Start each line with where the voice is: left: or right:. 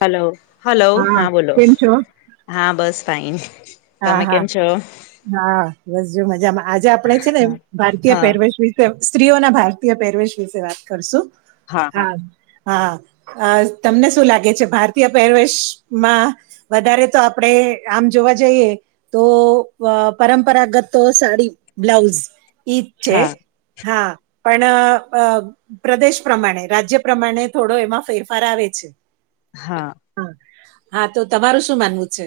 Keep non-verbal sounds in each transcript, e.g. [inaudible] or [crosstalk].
left: Hello hello હા બોલો
right: કેમ છો?
left: હા બસ ફઇન.
right: હા હા હા બસ જો મજામાં આજે આપડે છે ને
left: હા
right: ભારતીય
left: હા
right: પહેરવેશ વી તો સ્ત્રીઓના ભારતીય પેરવેશ વિશે વાત કરશું હા. હા અ તમને શું લાગે છે ભારતીય પહેવેશમાં. વધારે તો આપડે આમ જોવા જઈએ તો પરંપરાગત તો સાડી બ્લાઉઝ ઈ છે
left: હા
right: હા પણ અ પ્રદેશ પ્રમાણે રાજ્ય પ્રમાણે થોડો એમાં ફેરફાર આવે છે.
left: હા.
right: હા હા તો તમારું શું માનવું છે.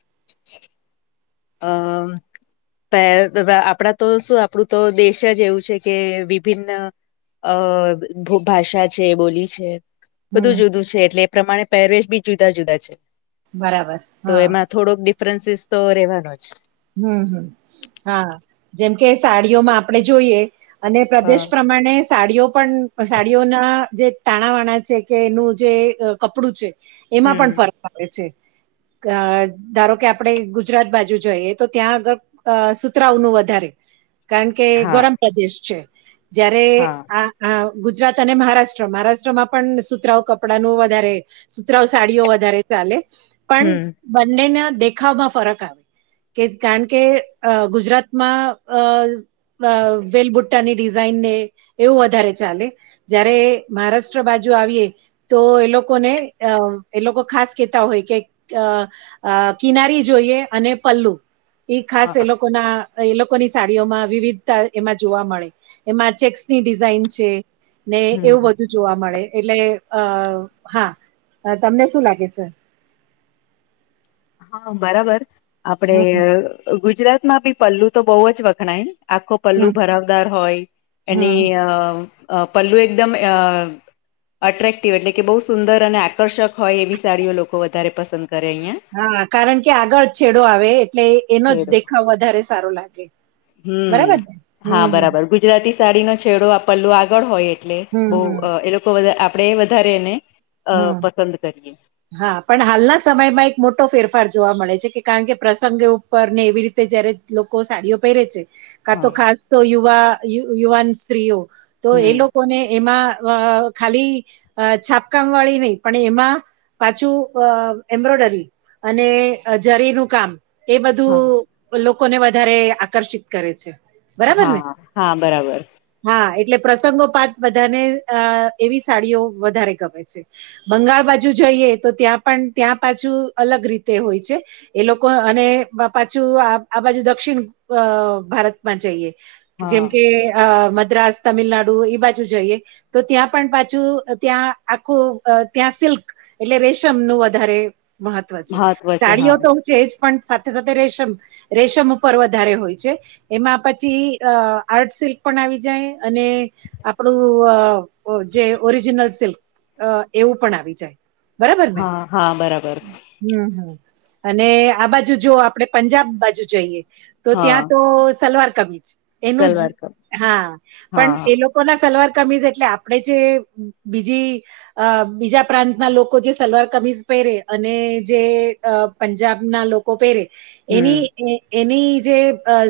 left: [inaudible]
right: [inaudible]
left: ત આપડા તો શું આપડુ તો દેશ જ એવું છે કે વિભિન્ન. અ ભાષા છે બોલી છે. બધું
right: હમ.
left: જુદું છે એટલે એ પ્રમાણે પહેરવેશ બી જુદા જુદા છે.
right: બરાબર
left: તો
right: હા.
left: એમાં થોડોક ડિફરન્સીસ તો રહેવાનો જ.
right: હમ હમ હા જેમ કે સાડીઓમાં આપણેે જોઈએ. અને
left: હા
right: પ્રદેશ પ્રમાણે સાડીઓ પણ સાડીઓના જે. તાણાવાણા છે કે એનું જે કપડું છે એમાં
left: હમ
right: પણ ફર આવે છે ધારો કે આપડે ગુજરાત બાજુ જઈએ. તો ત્યાં આગળ સુતરાઓ ન વધારે કારણ કે
left: હા
right: ગરમ પ્રદેશ છે. જયારે
left: હા
right: આ. હા ગુજરાત અને મહારાષ્ટ્ર મહારાષ્ટ્રમાં પણ સુતરાઉ કપડાનું વધારે. સુતરાઉ સાડીઓ વધારે ચાલે પણ
left: હમ
right: બંનેના દેખાવમાં ફરક આવે. કે કારણ કે ગુજરાતમાં અ. અ વેલબુટ્ટાની ડિઝાઇન ને એવું વધારે ચાલે. જયારે મહારાષ્ટ્ર બાજુ આવીએ. તો એ લોકોને અં એ લોકો ખાસ કેતા હોય કે અ. અ કિનારી જોઈએ અને પલ્લુ. [unintelligible] ખાસ એ
left: હા
right: લોકોના એ લોકોની સાડીઓમાં વિવિધતા એમાં જોવા મળે. એમાં ચેક્સ ની ડિઝાઇન છે ને
left: હમ
right: એવું બધૂ જોવા મળે એટલે અ હા તમને શું લાગે છે.
left: હા બરાબર આપડે
right: હમ
left: ગુજરાતમાં બી પલ્લુ તો બોવ જ વખણાય ને. આખો પલ્લુ
right: હમ
left: ભરાવદાર હોય એની
right: હમ
left: અ પલ્લુ એકદમઅ. અટ્રેક્ટિવ એટલે કે બહુ સુંદર અને આકર્ષક હોય એવી સાડીઓ લોકો વધારે પસંદ કરે અહીયાં.
right: હા કારણ કે આગળ છેડો આવે એટલે. એનો જ
left: છેડો
right: દેખાવ વધારે સારો લાગે બરાબર ને હમ હમ.
left: જરાતી સાડીનો છેડો આ પલ્લું આગળ હોય એટલે
right: હમ હમ
left: બહ. લોકો આપણેે વધારે એને અ
right: હમ
left: પસંદ કરીએ,
right: હા, પણ હાલના સમયમાં એક મોટો ફેરફાર જોવા મળે છે, કે કારણ કે પ્રસંગે પર ને એવી રીતે જયારે લોકો સાડીઓ પહેરે છે, કા તો ખાસ તો યુવા યુવાન સ્ત્રીઓ તો એ
left: હમ
right: લોકોને એમાં અ ખાલી અ છાપ કામ વાળી નહી, પણ એમાં પાછું એમ્બ્રોડરી અને જરી નું કામ એ બધું
left: હા
right: લોકોને વધારે આકર્ષિત કરે છે, બરાબર ને
left: હા હા બરાબર
right: હા, એટલે પ્રસંગોપત બધાને અ એવી સાડીઓ વધારે ગમે, બંગાળ બાજુ જઈએ, તો ત્યાં પણ ત્યાં પાછું અલગ રીતે હોય છે. એ લોકો અને પાછું આ બાજુ દક્ષિણ ભારતમાં જઈએ,
left: હા
right: જેમ કે અ મદ્રાસ તમિલનાડુ એ બાજુ જઈએ, તો ત્યાં પણ પાછું ત્યાં આખું ત્યાં સિલ્ક એટલે રેશમ નું વધારે મહત્વ છે,
left: છે હા
right: સાડીયો ઓ તો હ છેજ પણ સાથે સાથે રશેમ રેશમ ઉપર વધારે હોય છે, એમાં પછી અ આર્ટ સિલ્ક પણ આવી જાય અને આપડું જે ઓરિજનલ સિલ્ક અ એવું પણ આવી જાય, બરાબર ને?
left: હા હા બરાબર
right: હમ હમ અને આ બાજુ જો આપડે પંજાબ બાજુ જઈએ તો
left: હા
right: ત્યાં તો સલવાર કબીજ એનું જ
left: સલવાર કટ
right: હા પણ
left: હા હા
right: એ લોકો કો ના સલવાર કમીજ એટલે આપણેે જે બીજી અ બીજા પ્રાંતના લોકો જે સલવાર કમીજ પહેરે અને જે પંજાબના લોકો કો પેરે
left: હમ
right: એની એની જે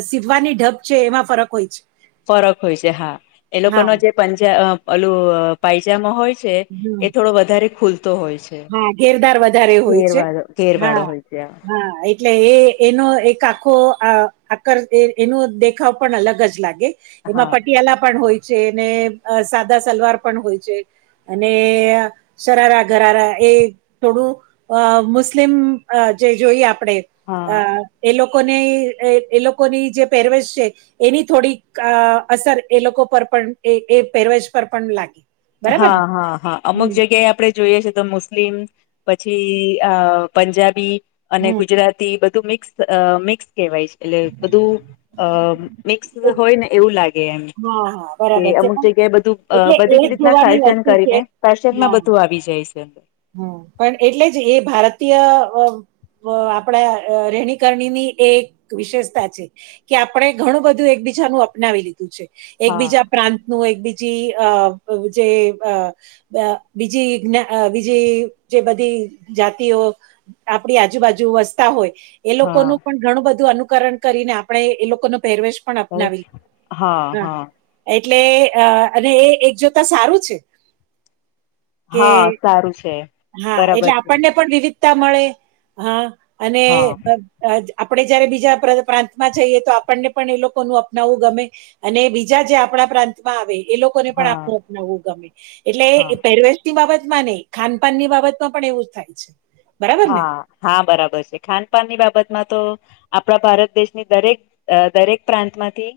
right: સીવવાની ઢપ છે એમાં ફરક હોય છે,
left: ફરક હોય છે હા એ લોકો ન
right: હા
left: જે પંજા પલું પાયજમાો હોય?
right: હમ
left: એ થોડો વધારે ખુલતો હોય છે.
right: હા, ઘેરધાર વધારે હોય છે
left: ઘેરવાળો ઘેરવાળો
right: હા
left: હોય છે
right: હા એટલે એ એનો એક આખો આક [inaudible] એનો દેખાવ પણ અલગ જ લાગે.
left: હા
right: એમાં પટિયાલા પણ હોય છે, ને સાદા સલવાર પણ હોય છે અને શરારા ઘરારા એ થોડું અ મુસ્લિમ જે જોઈએ આપણેે
left: હા
right: અ એ લોકોને એ લોકોની જે પેરવેશ છે. એની થોડીક અસર એ લોકો પર પણ એ પહેરવેજ પર પણ લાગી
left: હા હા હા અમુક જગ્યાએ આપે જોઈએ છે તો મુસ્લિમ પછી અ પંજાબી અને
right: હમ
left: ગુજરાતી બધું મિક્સ મિક્સ કહેવાય છે એટલે બધું અ મિક્સ
right: એક-
left: હોય ને એવું લાગે એ
right: હા હા
left: કે
right: બરાબર છે
left: અમુક
right: પણ
left: જગ્યાએ બધું
right: એટલે એ
left: બધી જ રીતે
right: જોવાની
left: ફેશન
right: વસ્તુ છે
left: કરીને ફેશન માં
right: હા
left: બધું આવી જાય છે.
right: હમ પણ એટલે જ એ ભારતીય અ આપણા રહેણી કરણી ની એ એક વિશેષતા છે. કે આપણે ઘણું બધું એકબીજાનું અપનાવી લીધું છે
left: હા
right: એકબીજા. પ્રાંત નું એક બીજી જે બીજી જ જે બધી જાતિઓ આપડી આજુબાજુ વસતા હોય? એ લોકોનું
left: હા
right: પણ ઘણું બધું અનુકરણ કરીને આપણે એ લોકો ન પેરવેશ પણ
left: બસ.
right: અપનાવી હા એટલે અને એ એક જોતા સારું છે. કે
left: હા સારું છે.
right: હા એટલે
left: બરાબર છે
right: આપણને પણ વિવિધતા મળે હા અને.
left: હા
right: આપડણે જયારે બીજા પ્રાંતમાં જઈએ તો આપણને પણ એ લોકોનું અપનાવવું ગમે- અને બીજા જે આપણા પ્રાંતમાં આવે એ લોકો- ને
left: હા
right: પણ આપ
left: હા
right: અનાવવું ગમે
left: હા
right: એટલે પેરવેશ ની બાબત ને ખાન ન ની બાબત માં પણ એવું જ થાય છે. બરાબર ને?
left: હા બરાબર છે ખાનપાન ની બાબતમાં તો આપણા ભારત દેશની દરેક દરેક પ્રાંતમાંથી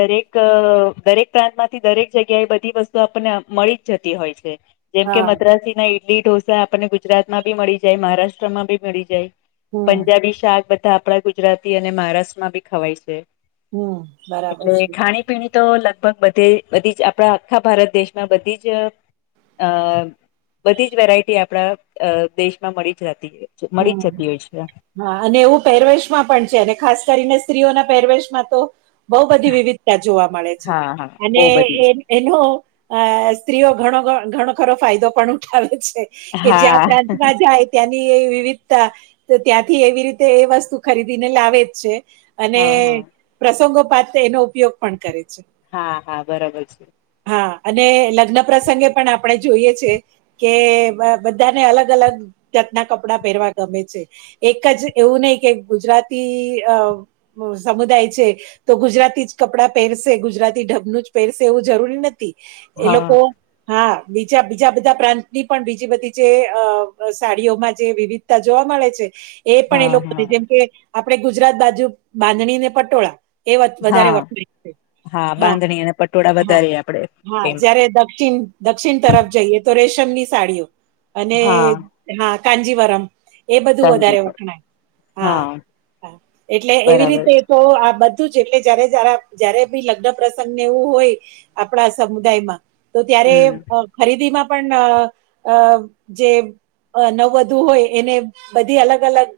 left: દરેક દરેક પ્રાંતમાંથી દરેક જગ્યા એ બધી વસ્તુ આપણને મળી જ જતી હોય છે. જેમ કે
right: હા
left: મદ્રાસના ઇડલી ઢોસા આપણને ગુજરાતમાં બી મળી જાય મહારાષ્ટ્રમાં બી મળી જાય.
right: હમ
left: પંજાબી શાક બધા આપણા ગુજરાતી અને મહારાષ્ટ્રમાં બી ખવાય છે.
right: હમ બરાબર
left: એટલે
right: છે
left: ખાણી પીણી તો લગભગ બધી બધી જ આપણા આખા ભારત દેશમાં બધી જ અ બધી જ વેરાયટી આપણા દેશમાં મળી જતી હોય મળી
right: હમ
left: જતી હોય છે.
right: હા અને એવું પહેરવેશમાં પણ છે અને ખાસ કરીને સ્ત્રીઓના પહેરવેશમાં તો બહુ બધી વિવિધતા જોવા મળે છે
left: હા હા
right: અને
left: બહુ બધી
right: એ એનો અ સ્ત્રીઓ ઘણો ઘણો ખરો ફાયદો પણ ઉઠાવે છે. કે જ્યા
left: હા
right: પ્રાંતમાં જાય ત્યાંની એ વિવિધતા ત્યાંથી એવી રીતે એ વસ્તુ ખરીદીને લાવે જ છે. અને
left: હા હા
right: પ્રસંગો પાત્ર એનો ઉપયોગ પણ કરે છે.
left: હા હા બરાબર છે.
right: હા અને લગ્ન પ્રસંગે પણ આપણે જોઈએ છે. કે બધાને અલગ અલગ જાતના કપ કપડા પહેરવા ગમે છે એક જ એવું નહી કે ગુજરાતી અ હ સમુદાય છે. તો ગુજરાતી જ કપડાં પહેરશે ગુજરાતી ઢબનું જ પહેરશે એવું જરૂરી નથી. એ
left: હા
right: લોકો હા બીજા બીજા બધા પ્રાંતની પણ બીજી બધી જે સાડીઓમાં જે વિવિધતા જોવા મળે છે, એ પણ એ
left: હા
right: લોકો
left: હા
right: જેમ કે આપણે ગુજરાત બાજુ બાંધણી ને પટોળા એ વધારે
left: હા
right: વખરા હા
left: બાંધણી અને પટોળા
right: હા
left: વધારે આપડે
right: હા
left: તેમાં
right: જયારે દક્ષિણ દક્ષિણ તરફ જઈએ તો રેશમની સાડીઓ અને
left: હા
right: હા કાનજીવરમ એ બધું
left: તંગી
right: વધારે
left: પર
right: વખણાય હા એટલે એવી
left: બરાબર
right: રીતે તો આ બધું જ એટલે જયારે જ જયારે બી લગ્ન પ્રસંગને એવું હોય આપણા સમુદાયમાં તો ત્યારે
left: હમ
right: ખરીદીમાં પણ જે નવ વધુ હોય એને બધી અલગ અલગ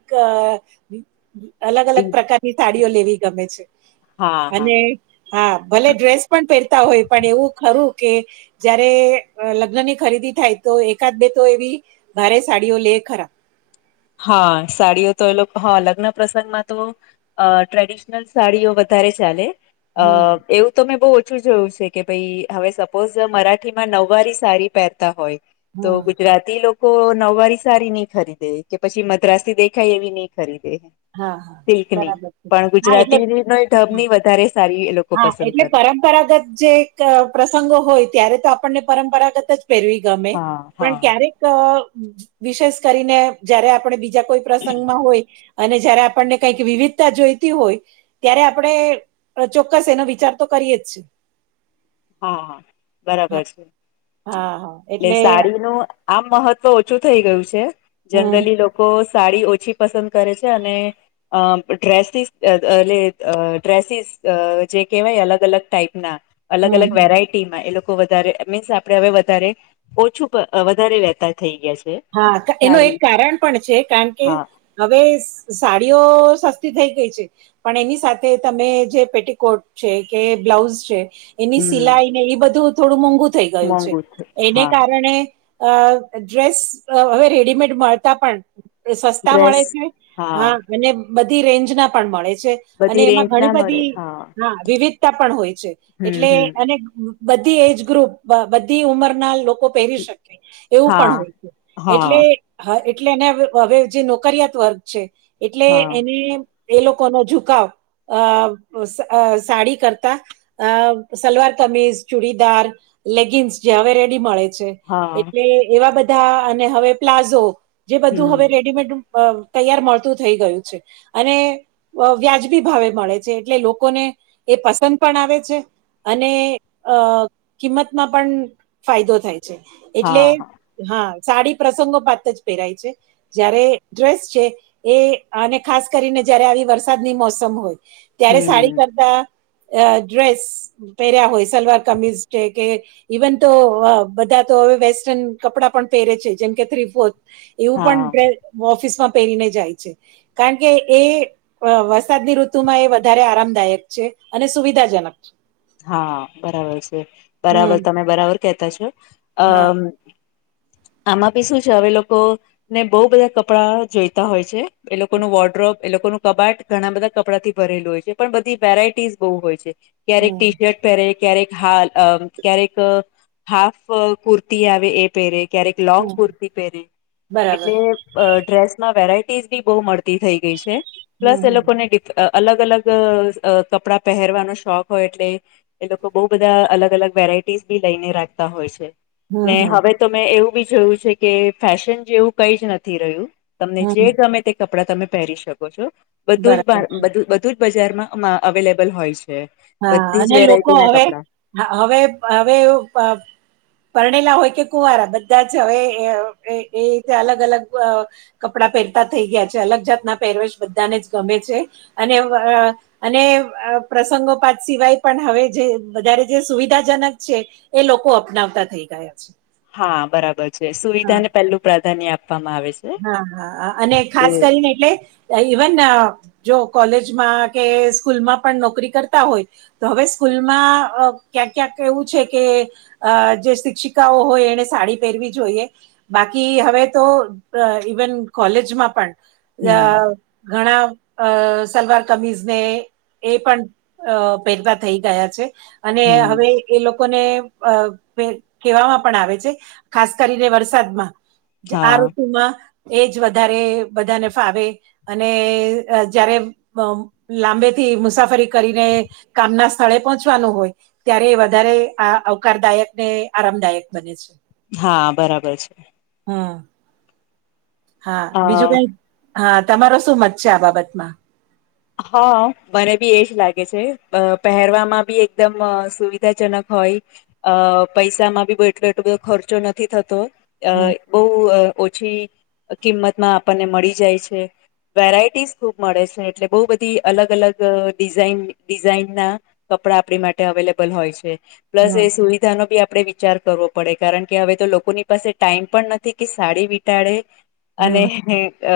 right: અલગ અલગ પ્રકાર પોત ની થળીઓ લેવી ગમે છે,
left: હા હા
right: અને હા ભલે ડ્રેસ પણ પહેરતા હોય પણ એવું ખરું કે જયારે લગ્નની ખરીદી થાય તો એકાદ બે તો એવી ભારે સાડીઓ લે ખરા.
left: હા સાડીઓ તો એ લોકો હા લગ્ન પ્રસંગમાં તો અ ટ્રેડિશનલ સાડીઓ વધારે ચાલે, અ
right: હમ
left: એવું તો મેં બહુ ઓછું જોયું છે કે ભાઈ હવે સપોઝ મરાઠીમાં નવવારી સાડી પહેરતા હોય. તો
right: હમ
left: ગુજરાતી લોકો નવવારી સારી નહી ખરીદે. કે પછી મદ્રાસ થી દેખાય એવી નહી ખરી દે.
right: હા હા
left: સિલ્કની
right: બરાબર છે
left: પણ
right: હા એટલે
left: ગુજરાતીની ઢબની વધારે સારી એ લોકો
right: હા
left: પસંદ
right: એટલે
left: કરે
right: પરંપરાગત જે પ્રસંગો હોય ત્યારે તો આપણને પરંપરાગત જ. પેરવી ગમે,
left: હા
right: પણ
left: હા
right: ક્યારેક વિશેષ કરીને જયારે આપણે બીજા કોઈ પ્રસંગમાં હોય, અને જયારે આપણને કઈક વિવિધતા જોઈતી હોય, ત્યારે આપણે અ, ચોક્કસ એનો વિચાર તો કરીએે જ છે.
left: હા હા બરાબર છે,
right: હા હા
left: એટલે
right: એટલે
left: સાડીનું આમ મહત્વ ઓછું થઈ ગયું છે,
right: હમ
left: જનરલી‌ લોકો સાડી ઓછી પસંદ કરે છે અને અ ડ્રેસીસ એટલે ડ્રેસીસ જે કહેવાય અલગ અલગ ટાઈપના. અલગ અલ
right: હમ
left: વેરાયટી એ લોકો વધારે મીન્સ આપે હવે વધ ઓછું, વધારે વેતા થઈ ગયા છે.
right: હા એનું એક
left: સાડી
right: કારણ પણ છે કારણ કે.
left: હા
right: હવે સાડીઓ સસ્તી થઈ ગઈ છે. પણ એની સાથે તમે જે પેટકોટ છે કે બ્લાઉઝ છે. એની
left: હમ
right: સિલાઈ ને એ બધું થોડું મોંઘું થઈ ગયું છે,
left: મોંઘુ
right: એને
left: હા
right: કારણે અ ડ્રેસ હવે રેડીમેડ મળતા પણ. સસ્તા
left: ડ્રેસ
right: મળે છે, હા અને બધી રેન્જ ના પણ મળે છે. અને
left: બધી
right: એમાં
left: રેન્જ
right: ઘણી
left: ના મળે
right: બધી હા વિવિધ પણ હોય છે,
left: હમ
right: એટલે
left: હમ
right: અને બધી એજ ગ્રુપ બધી ઉંમરના લોકો પહેરી શકે, એવું પણ
left: હા
right: હોય છે,
left: હા
right: એટલે હા એટલે એને હવે જે નોકરયાત વર્ગ છે, એટલે
left: હા
right: એને એ લોકો નો ઝુકાવ, અ સાડી કરતા. અ સલવાર કમીઝ ચુડીદાર લેગિન્સ જે હવે રેડી મળે છે.
left: હા
right: એટલે એવા બધા અને હવે પ્લાઝો જે બધું
left: હમ
right: હવે રેડીમેડ અ તૈયાર મળતું થઈ ગયું છે, અને વ્યાજબી ભાવે મળે છે એટલે લોકોને, એ પસંદ પણ આવે છે. અને અ કિંમતમાં પણ ફાયદો થાય. એટલે,
left: હા હા
right: હા સાડી પ્રસંગો પાત જ પહેરાય છે. જયારે ડ્રેસ છે એ અને ખાસ કરીને જયારે આવી વરસાદની મોસમ હોય. ત્યારે સાડી
left: હમ
right: કરતા ડ્રેસ પહેર્યા હોય સલવાર કમીઝ છે કે ઇવન તો બધા તો હવે વેસ્ટર્ન કપડા પણ પહેરે છે જેમ કે થ્રી ફોર્થ, એવું પણ
left: હા
right: ડ ઓફિસમાં પહેરીને જાય છે. કારણ કે એ વરસાદની ઋતુમાં એ વધારે આરામદાયક છે અને સુવિધાજનક છે
left: હા બરાબર છે બરાબર
right: હમ
left: તમે બરાબર કેતા છો,
right: હા
left: અમ આમાં ભી શું છે હવે લોકો ને બહુ બધા કપડા જોઈતા હોય છે એ લોકો ન વોર્ડ્રોપ એ લોકો ન કબાટ. ઘણા બધા કપડાં થી ભરેલું હોય છે પણ બધી વેરાયટીઝ બહુ હોય છે ક્યારેક ટી
right: હમ
left: પહેરે ક્યારેક હ ક્યારેક હાફ કુર્તી આવે એ પહેરે ક્યારેક લોંગ
right: હમ
left: કુર્તી પહેરે
right: બરાબર
left: એટલે અ ડ્રેસમાં વેરાયટીઝ બી બહુ મળતી થઈ ગઈ છે
right: હમ
left: પ્લસ એ
right: હમ
left: લોકોને ડ અ અલગ અલગ કપડા પહેરવાનો શોખ હોય એ એ લોકો બહ બધા અલગ અલગ વેરાયટીસ બી લઈને રાખતા હોય છે ને
right: હમ હમ
left: હવે તમે એવું બી જોયું છે કે ફેશન જેવું કઈ જ નથી રહ્યું તમને
right: હમ
left: જે ગમે કપડા તમે પહેરી શકો છો બધું જ
right: બરાબર
left: બધું જ બજાર માં અવેલેબલ હોય છે
right: હા
left: બધી
right: અને
left: જ
right: લોકો
left: વેરાયટી ના
right: હવે
left: કપડા
right: હવે હવે પરણેલા હોય કે કુવારા બધા જ હવે એ રીતે અલગ અલગ કપડાં પહેરતા થઈ ગયા છે અલગ જાતના પહેરવેેશ બધાને જ ગમે છે અને અને પ્રસંગો પાત સિવાય પણ હવે જે વધારે જે સુવિધાજનક છે એ લોકો અપનાવતા થઈ ગયા ગયા છે
left: હા બરાબર છે
right: હા
left: સુવિધાને પેલું પ્રાધાન્ય આપવામાં આવે છે
right: હા હાા અને
left: કે
right: ખાસ કરીને એટલે ઇવન જો કોલેજમાં કે સ્કૂલમાં પણ નોકરી કરતા હોય તો હવે સ્કૂલમાં ક્યાંક ક્યાંક એવું છે કે અ જે શિક્ષિકાઓ હોય એને સાડી પહેરવી જોઈએ બાકી હવે તો ઇવન કોલેજમાં પણ
left: હમ
right: ઘણા અ સલવાર કમીઝને એ પણ પહેલા થઈ ગયા છે અને
left: હમ
right: હવે એ લોકોને અ કહેવામાં પણ આવે છે ખાસ કરીને વરસાદમાં આ
left: હા
right: ઋતુમાં એજ વધારે બધાને ફાવે અને જયારે લાંબેથી મુસાફરી કરીને કામ ના સ્થળે પહોંચવાનું હોય ત્યારે વધારે આ આવકારદાયક ને આરામદાયક બને છે
left: હા બરાબર છે
right: હા હા બીજું કઈ
left: અ
right: હા તમારો શું મત છે આ બાબતમાં
left: હા મને બી એજ લાગે છે પહેરવામાં બી એકદમ સુવિધાજનક હોય અ પૈસામાં બી એટલો એટલો બધો ખર્ચો નથી થતો અ
right: હમ
left: બહુ ઓછી કિંમત માં આપણને મળી જાય છે વેરાયટીસ ખુબ મળે છે એટલે બહુ બધી અલગ અલગ ડિઝઇન ડિઝાઇન ના કપડા આપણી માટે અવેલેબલ હોય છે પ્લસ
right: હમ
left: એ સુવિધાનો બી આપડે વિચાર કરવો પડે કારણ કે હવે તો લોકોની પાસે ટાઈમ પણ નથી કે સાડી વિટાડે
right: હમ
left: અને અ